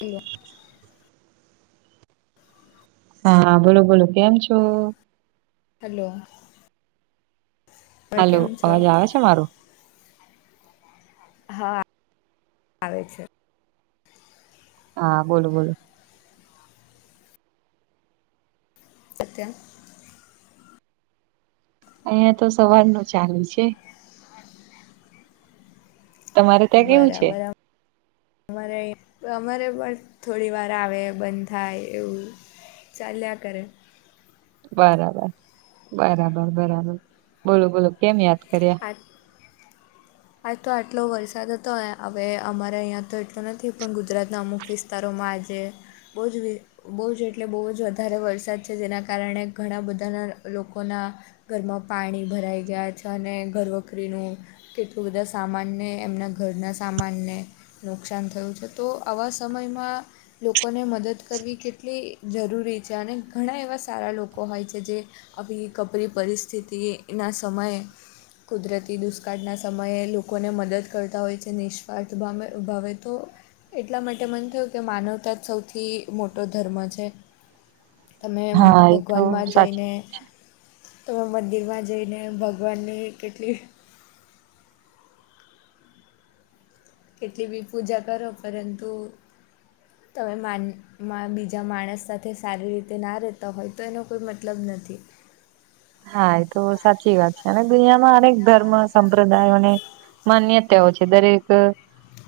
એવું. હાા બોલો બોલો કેમ છો? હલો. તમે હલો કેમ છો? અવાજ આવે છે મારો. હા આવે છે. હા બોલો બોલો. સત્યમ. અહિયાં તો સવારનુ ચાલેુ છે. [inaudible] તમારે ત્યાં કેવું છે બરાબર. અમારે અમારે પણ થોડી વાર આવે બંધ થાય એવું. ચાલ્યા કરે. બરાબર બરાબર બરાબર બોલો બોલો કેમ યાદ કર્યા. હા. આજ તો આટલો વરસાદ હતો હવે અમારે અહીં તો એટલો નથી પણ ગુજરાતના અમુક વિસ્તાર વિસ્તારો આજે બહુ જ બહુ જ એટલે બહુ જ વધારે વરસાદ છે જેના કારણે ઘણા બધાના લોકોના ઘરમાં પાણી ભરાઈ ગયા છે અને ઘરવખરીનું કેટલાું બધા સામાનને એમના ઘરના સામાનને નુકસાન થયું છે તો આવા સમયમાં લોકોને મદદ કરવી કેટલી જરૂરી છે અને ઘણા એવા સારા લોકો હોય છે જે આવી કપરી પરિસ્થિતિના સમયે કુદરતી દુષ આજના સમયે લોકોને મદદ કરતા હોય છે નિષ્વાથૅ ભાવ મે ભાવે તો. એટલા માટે મને થયું કે માનવતા સૌથી મોટો ધર્મ છે. તમે હા એ તો ભગવાનમાં જઈને. સાચી વાત છે તમે મંદિરમાં જઈને ભગવાનની કેટલી. કેટલી બી પૂજા કરો પરંતુ તમે માન મા બીજા માણસ સાથે સારી રીતે ના રહેતા હોય તો એનો કોઈ મતલબ નથી. હા એ તો સાચી વાત છે અને દુનિયામાં અનેક ધર્મ સંપ્રદાયોને માન્યતાઓ છે દરેક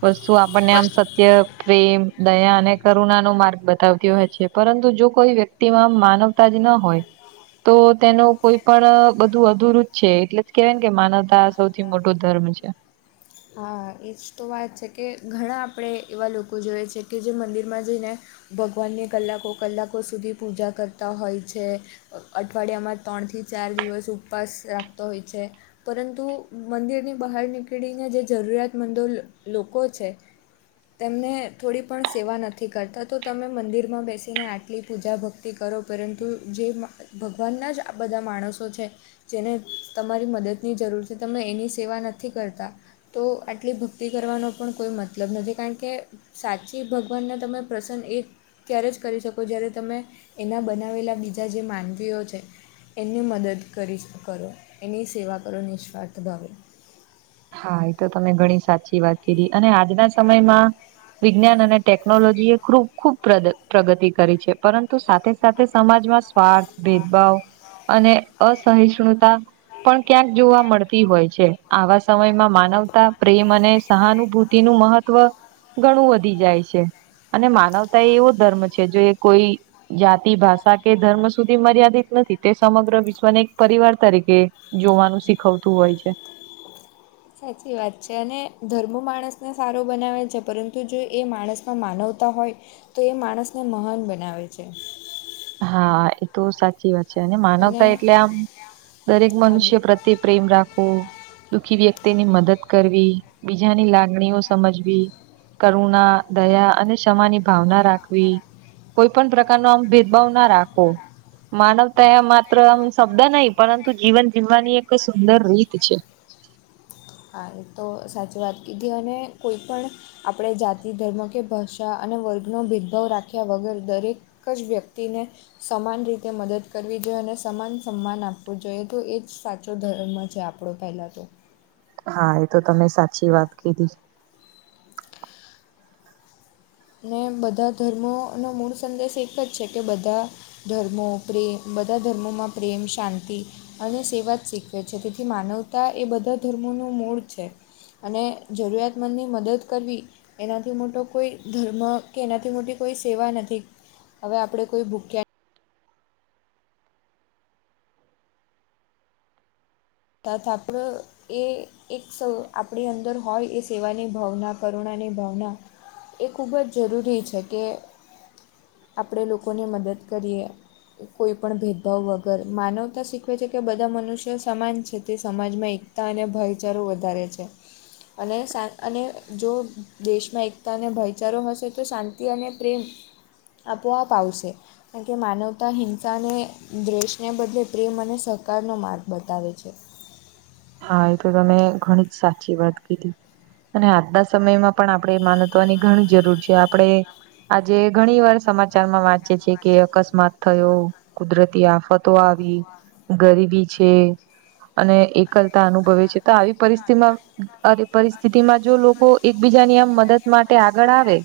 વસ્તુ આપણને આમ. સત્ય પ્રેમ દયા અને કરુણા નો માર્ગ બતાવતી હોય છે પરંતુ જો કોઈ વ્યક્તિમાં માનવ તા ના હોય તો તેનો કોઈ પણ બધું અધુરું જ છે એટલે કેવાય કે માનવતા સૌથી મોટો ધર્મ છે. હા એ જ તો વાત છે કે ઘણા આપણે એવા લોકો જોઈએ છે કે જે મંદિરમાં જઈને ભગવાનને કલાકો કલાકો સુધી પૂજા કરતા હોય છે. અઠવાડિયામાં ત્રણથી ચાર દિવસ ઉપવાસ રાખતો હોય છે. પરંતુ મંદિરની બહાર નીકળીને જે જરૂરિયાત મંદો લો લોકો છે. તેમને થોડી પણ સેવા નથી કરતા તો તમે મંદિરમાં બેસીને આટલી પૂજા ભક્તિ તે કરો પરંતુ જે ભગવાનના જ આ બધા માણસો છે. જેને તમારી મદદની જરૂર છે તમે એની સેવા નથી કરતા. તો આટલી ભક્તિ કરવાનો પણ કોઈ મતલબ નથી કાકે. સાચી ભગવાનના તમે પ્રસંગ એક ત્યારે જ કરી શકો જ્યારે તમે એના બનાવેલા બીજા જે માનવીઓ છે. એને મદદ કરી કરો એની સેવા કરો નિસ્વાર્થ ભાવ. હા એ તો તમે ઘણી સાચી વાત કરી અને આજના સમયમાં. વિજ્ઞાન અને ટેકનોલોજી એ ખૂબ ખૂબ પ્રગ પ્રગતિ કરી છે પરંતુ સાથે સાથે સમાજમાં સ્વાર્થ ભેદભાવ અને અસહિષ્ણુતા પણ ક્યાંક જોવા મળતી હોય છે આવા સમયમાં માનવતા પ્રેમ અને સહાનુભૂતિ નું મહત્વ ઘણું વધી જાય છે અને માનવતા એ એવો ધર્મ છે જે કોઈ જાતિ ભાષા કે ધર્મ સુધી મર્યાદિત નથી તે સમગ્ર વિશ્વને એક પરિવાર તરીકે જોવાનું શીખવતું હોય છે. સાચી વાત છે અને ધર્મ માણસને સારો બનાવે છે પરંતુ જો એ માણસમાં માનવતા હોય તો એ માણસને મહાન બનાવે છે. હા એ તો સાચી વાત છે અને માનવતા એટલે આમ દરેક આ મનુષ્ય પ્ર તે પ્રેમ રાખો દુઃખી વ્યક્તિની મદદ કરવી બીજાની લાગણીઓ સમજવી. કરુણા દયા અને ક્ષમાની ભાવના રાખવી કોઈ પણ પ્રકાર નો આમ ભાવ ના રાખો માનવતા માત્ર આમ શબ્દ નહી પરંતુ જીવન જીવવાની એક સુંદર રીત છે. હા એ તો સાચી વાત કીધી અને કોઈ પણ આપણે જાતિ ધર્મ કે ભાષા અને વર્ગનો ભેદભાવ રાખ્યા વગર દરેક એક જ વ્યક્તિને સમાન રીતે મદદ કરવી જોઈએ અને સમાન સન્માન આપવું જોઈએ તો એ જ સાચો ધર્મ છે આપણે આપણો પેલા તો. હા એ તો તમે સાચી વાત કીધી. અને બધા ધર્મો અને મૂળ સંદેશ એક જ છે કે બધા ધર્મો પ્રેમ બધા ધર્મોમાં પ્રેમ શાંતિ અને સેવા જ શીખવે છે તેથી માનવતા એ બધા ધર્મોનું મૂળ છે. અને જરૂરિયાતમંદ ની મદદ કરવી એનાથી મોટો કોઈ ધર્મ કે એનાથી મોટી કોઈ સેવા નથી હવે આપણે કોઈ ભૂખ્યા તથ આપણે એ એક સ આપણી અંદર હોય એ સેવાની ભાવના કરુણાની ભાવના એ ખૂબ જ જરૂરી છે કે આપણે લોકોને મદદ કરીએ કોઈ પણ ભેદભાવ વગર માનવતા શીખવે છે કે બધા મનુષ્ય સમાન છે છે તે સમાજમાં એકતા અને ભાઈચારો વધારે છે અને સા અને જો દેશમાં એકતા અને ભાઈચારો હશે તો શાંતિ અને પ્રેમ આપોઆવ આવસે કારણ કે માનવતા હિંસાને દ્વેષને બદલે પ્રેમ અને સહકારનો માર્ગ બતાવે છે હા, એ તો તમે ઘણી જ સાચી વાત કીધી અને આજના સમયમાં પણ આપણેે માન ની ઘણી જરૂર છે આપણે આજે ઘણી વાર સમાચારમાં વાંચીએ છીએ કે અકસ્માત થયો કુદરતી આફતો આવી હા ગરીબી છે, અને એક કરતા અનુભવે છે તો આવી પરિસ્થિતિમાં આવી પરિસ્થિતિમાં જો લોકો એકબીજાની આમ મદદ માટે આગળ આવે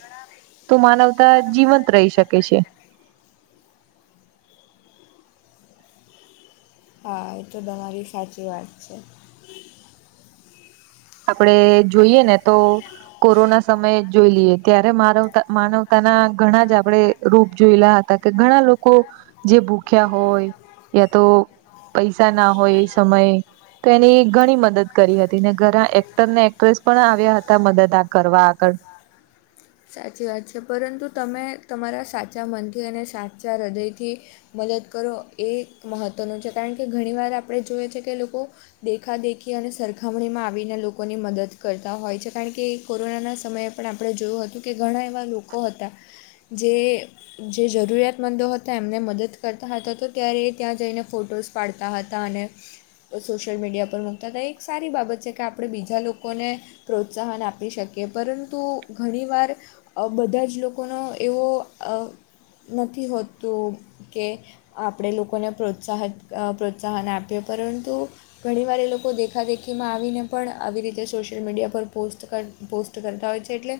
તો માનવતા જીવંત રહી શકે છે હા, એ તો તમારી સાચી વાત છે આપડે જોઈએ ને તો કોરોના સમયે જોઈ લઈએ ત્યારે માનવ માનવતાના ઘણા જ આપણેે રૂપ જોયેલા હતા કે ઘણા લોકો જે ભૂખ્યા હોય યા તો પૈસા ના હોય એ સમયે તો એની ઘણી મદદ કરી હતી ને ઘરા એક્ટર ને એક્ટ્રેસ પણ આવ્યા હતા મદદ આ કરવા આગળ સાચી વાત છે, પરંતુ તમે તમારા સાચા મનથી અને સાચા હૃદયથી મદદ કરો એ મહત્ત્વનું છે કારણ કે ઘણીવાર આપણે જોઈએ છે કે લોકો દેખાદેખી અને સરખામણીમાં આવીને લોકોની મદદ કરતા હોય છે કારણ કે કોરોનાના સમયે પણ આપણે જોયું હતું કે ઘણા એવા લોકો હતા જે જે જરૂરિયાતમંદો હતા એમને મદદ કરતા હતા તો ત્યારે એ ત્યાં જઈને ફોટોસ પાડતા હતા અને સોશિયલ મીડિયા પર મૂકતા હતા, એક સારી બાબત છે કે આપણે બીજા લોકોને પ્રોત્સાહન આપી શકીએ પરંતુ ઘણી વાર આવુ બધા જ લોકોનો એવો નથી હોતું કે આપણે લોકોને પ્રોત્સાહિત પ્રોત્સાહન આપએ પરંતુ ઘણી વાર એ લોકો દેખાદેખીમાં આવીને પણ આવી રીતે સોશિયલ મીડિયા પર પોસ્ટ કર પોસ્ટ કરતા હોય છે એટલે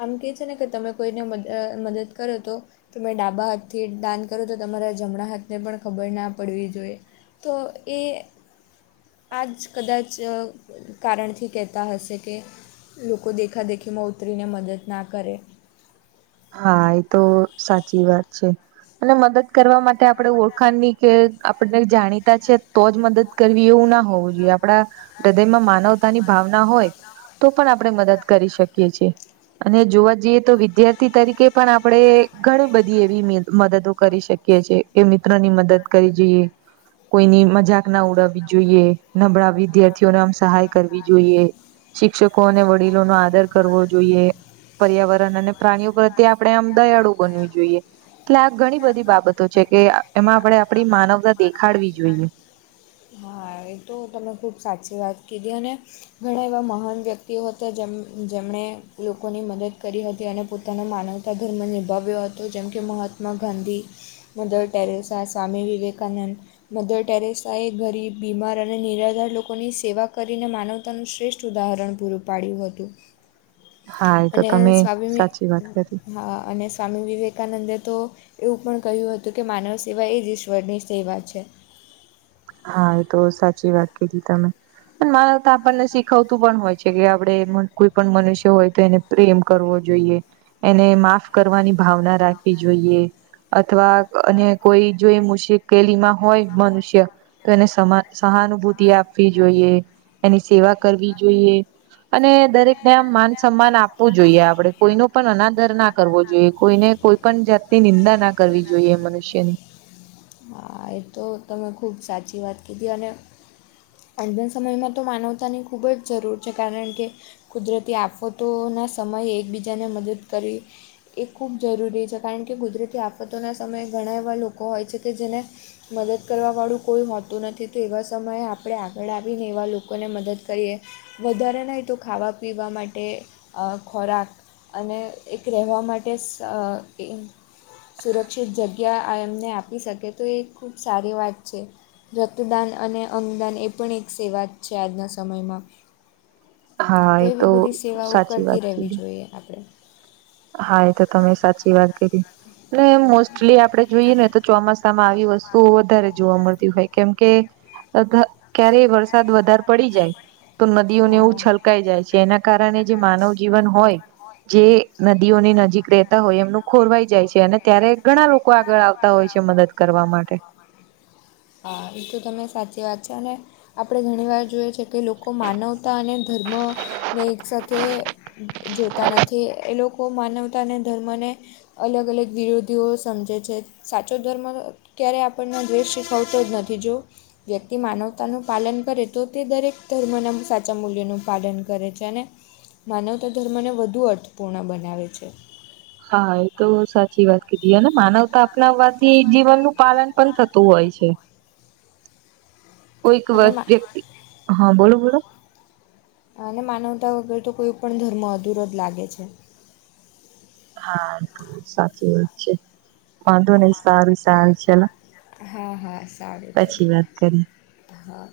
આમ કહે છે ને કે તમે કોઈને મદ મદદ કરો તો તમે ડાબા હાથથી દાન કરો તો તમારા જમણા હાથને પણ ખબર ના પડવી જોઈએ તો એ આ જ કદાચ કારણથી કહેતા હશે કે લોકો દેખાદેખીમાં ઉતરીને મદદ ના કરે હા, એ તો સાચી વાત છે અને મદદ કરવા માટે આપણે ઓળખાણની કે આપને જાણી તો જ મદદ કરવી એવું ના હોવું જોઈએ આપડા હૃદયમાં મા માનવતાની ભાવના હોય તો પણ આપણે મદદ કરી શકીએ છીએ અને જોવા જઈએ તો વિદ્યાર્થી તરીકે પણ આપણેે ઘણી બધી એવી મ મદદો કરી શકીએ છીએ એ મિત્રો ની મદદ કરી જોઈએ કોઈની મજાક ન ઉડાવવી જોઈએ નબળા વિદ્યાર્થીઓને આમ સહાય કરવી જોઈએ શિક્ષકો અને વડીલો નો આદર કરવો જોઈએ પર્યાવરણ અને પ્રાણીઓ પ્રત્યે આપણે આમ દયાળુ બનવી જોઈએ, એટલે આ ઘણી બધી બાબતો છે કેમ એમાં આપણે આપડી માનવતા દેખાડવી જોઈએ હા, એ તો તમે ખૂબ સાચી વાત કીધી અને ઘણા એવા મહાન વ્યક્તિઓ હતા જે જેમણે લોકોની મદદ કરી હતી અને તના માનવતા ધર્મ નિભાવ્યો હતો જેમ કે Mahatma Gandhi Mother Teresa, Swami Vivekananda, Mother Teresa એ ગરીબ, બીમાર અને નિરાધાર લોકોની સેવા કરીને માનવતાનું શ્રેષ્ઠ ઉદાહરણ પૂરું પાડ્યું હતું હ. અને સ્વામી વાત કરી હા અને સ્વામી વિવે કાનંદે તો એવું પણ કહ્યું હતું કે માનવ સેવા એ જ ઈશ્વરની સેવા છે. હા એ તો સાચી વાત કીધી તમે અન માનવતા આપણને શીખવતું પણ હોય છે. આપડે કોઈ પણ મનુષ્ય હોય તો એને પ્રેમ કરવો જોઈએ એને માફ કરવાની ભાવના રાખવી જોઈએ અથવા અને કોઈ જો મુશી કેલીમાં હોય મનુષ્ય તો એને સમા સહાનુભૂતિ આપવી જોઈએ એની સેવા કરવી જોઈએ અને દરેકને આમ માન સન્માન આપવું જોઈએ આપડે કોઈ નો પણ અનાદાર ના કરવો જોઈએ કોઈને કોઈ પણ જાત ની નિંદા ના કરવી જોઈએ મનુષ્યની હા એ તો તમે ખૂબ સાચી વાત કીધી અને આનબન સમયમાં તો માનવતાની ખૂબ જ જરૂર છે, કારણ કે કુદરતી આફતોના સમયે એકબીજાને મદદ કરી એ ખૂબ જરૂરી છે, કારણ કે કુદરતી આફતોના સમયે ઘણા એવા લોકો હોય છે, કે જેને મદદ કરવા વાળું કોઈ હોતું નથી તો એવા સમયે આ પણે આગળ આવીને એવા લોકોને મદદ કરીએ વધારે નહીં તો ખાવા પીવા માટે અ ખોરાક અને એક રહેવા માટે સ એ સુરક્ષિત જગ્યા એમને આપી શકે તો એ ખૂબ સારી વાત છે. રતુદાન અને અંગદાન એ પણ એક સેવા જ છે, આજના સમયમાં હા તો એ એવી બધી સેવાઓ સાચી કરતી વાત રહેવી કીધી જોઈએ આપડે હા એ તો તમે સાચી વાત કુધી એટલે હા મોસ્ટલી આપડે જોઈએ ને તો ચોમાસ તામ આવી વસ્તુઓ વધારે જોવા મળતી હોય કેમકે અધ ક્યારેય વરસાદ વધાર પડી જાય તો નદીઓ નેવું છલકાઈ જાય છે, એના કારણે જે માનવ જીવન હોય જે નદીઓની નજીક રહેતા હોય એમનું ખોરવાઈ જાય છે, અને ત્યારે ઘણા લોકો આગળ આવતા હોય છે, મદદ કરવા માટે હા એ તમે સાચી વાત છે, અને આપડે ઘણી વાર જોઈએ છે, કે લોકો માનવતા અને ધર્મ ને એક સાથે જોતા નથી એ લોકો માનવતા અને ધર્મને અલગ અલગ વિરોધીઓ સમજે છે, સાચો ધર્મ ક્યારેય આપણને દ્વેષ શીખવતો જ નથી જો તે માનવતાનું પાલન કરે તો તે દરેક ધર્મના સાચા મૂલ્યનું પાલન કરે છે, અને માનવતા ધર્મને વધુ અર્થપૂર્ણ બનાવે છે. હા એ તો સાચી વાત કીધી અને માનવતા અપનાવવાથી જીવનનું પાલન પન થતું હોય છે. કોઈક વ અને મા વયકતી હા બોલો બોલો અને માનવતા વગર તો કોઈ પણ ધર્મ અધુરો જ લાગે છે. હા તો સાચી વાત છે. વાંધો નહી સારું સારું ચલો હા હા સારું ચલો પછી વાત કરીએ હા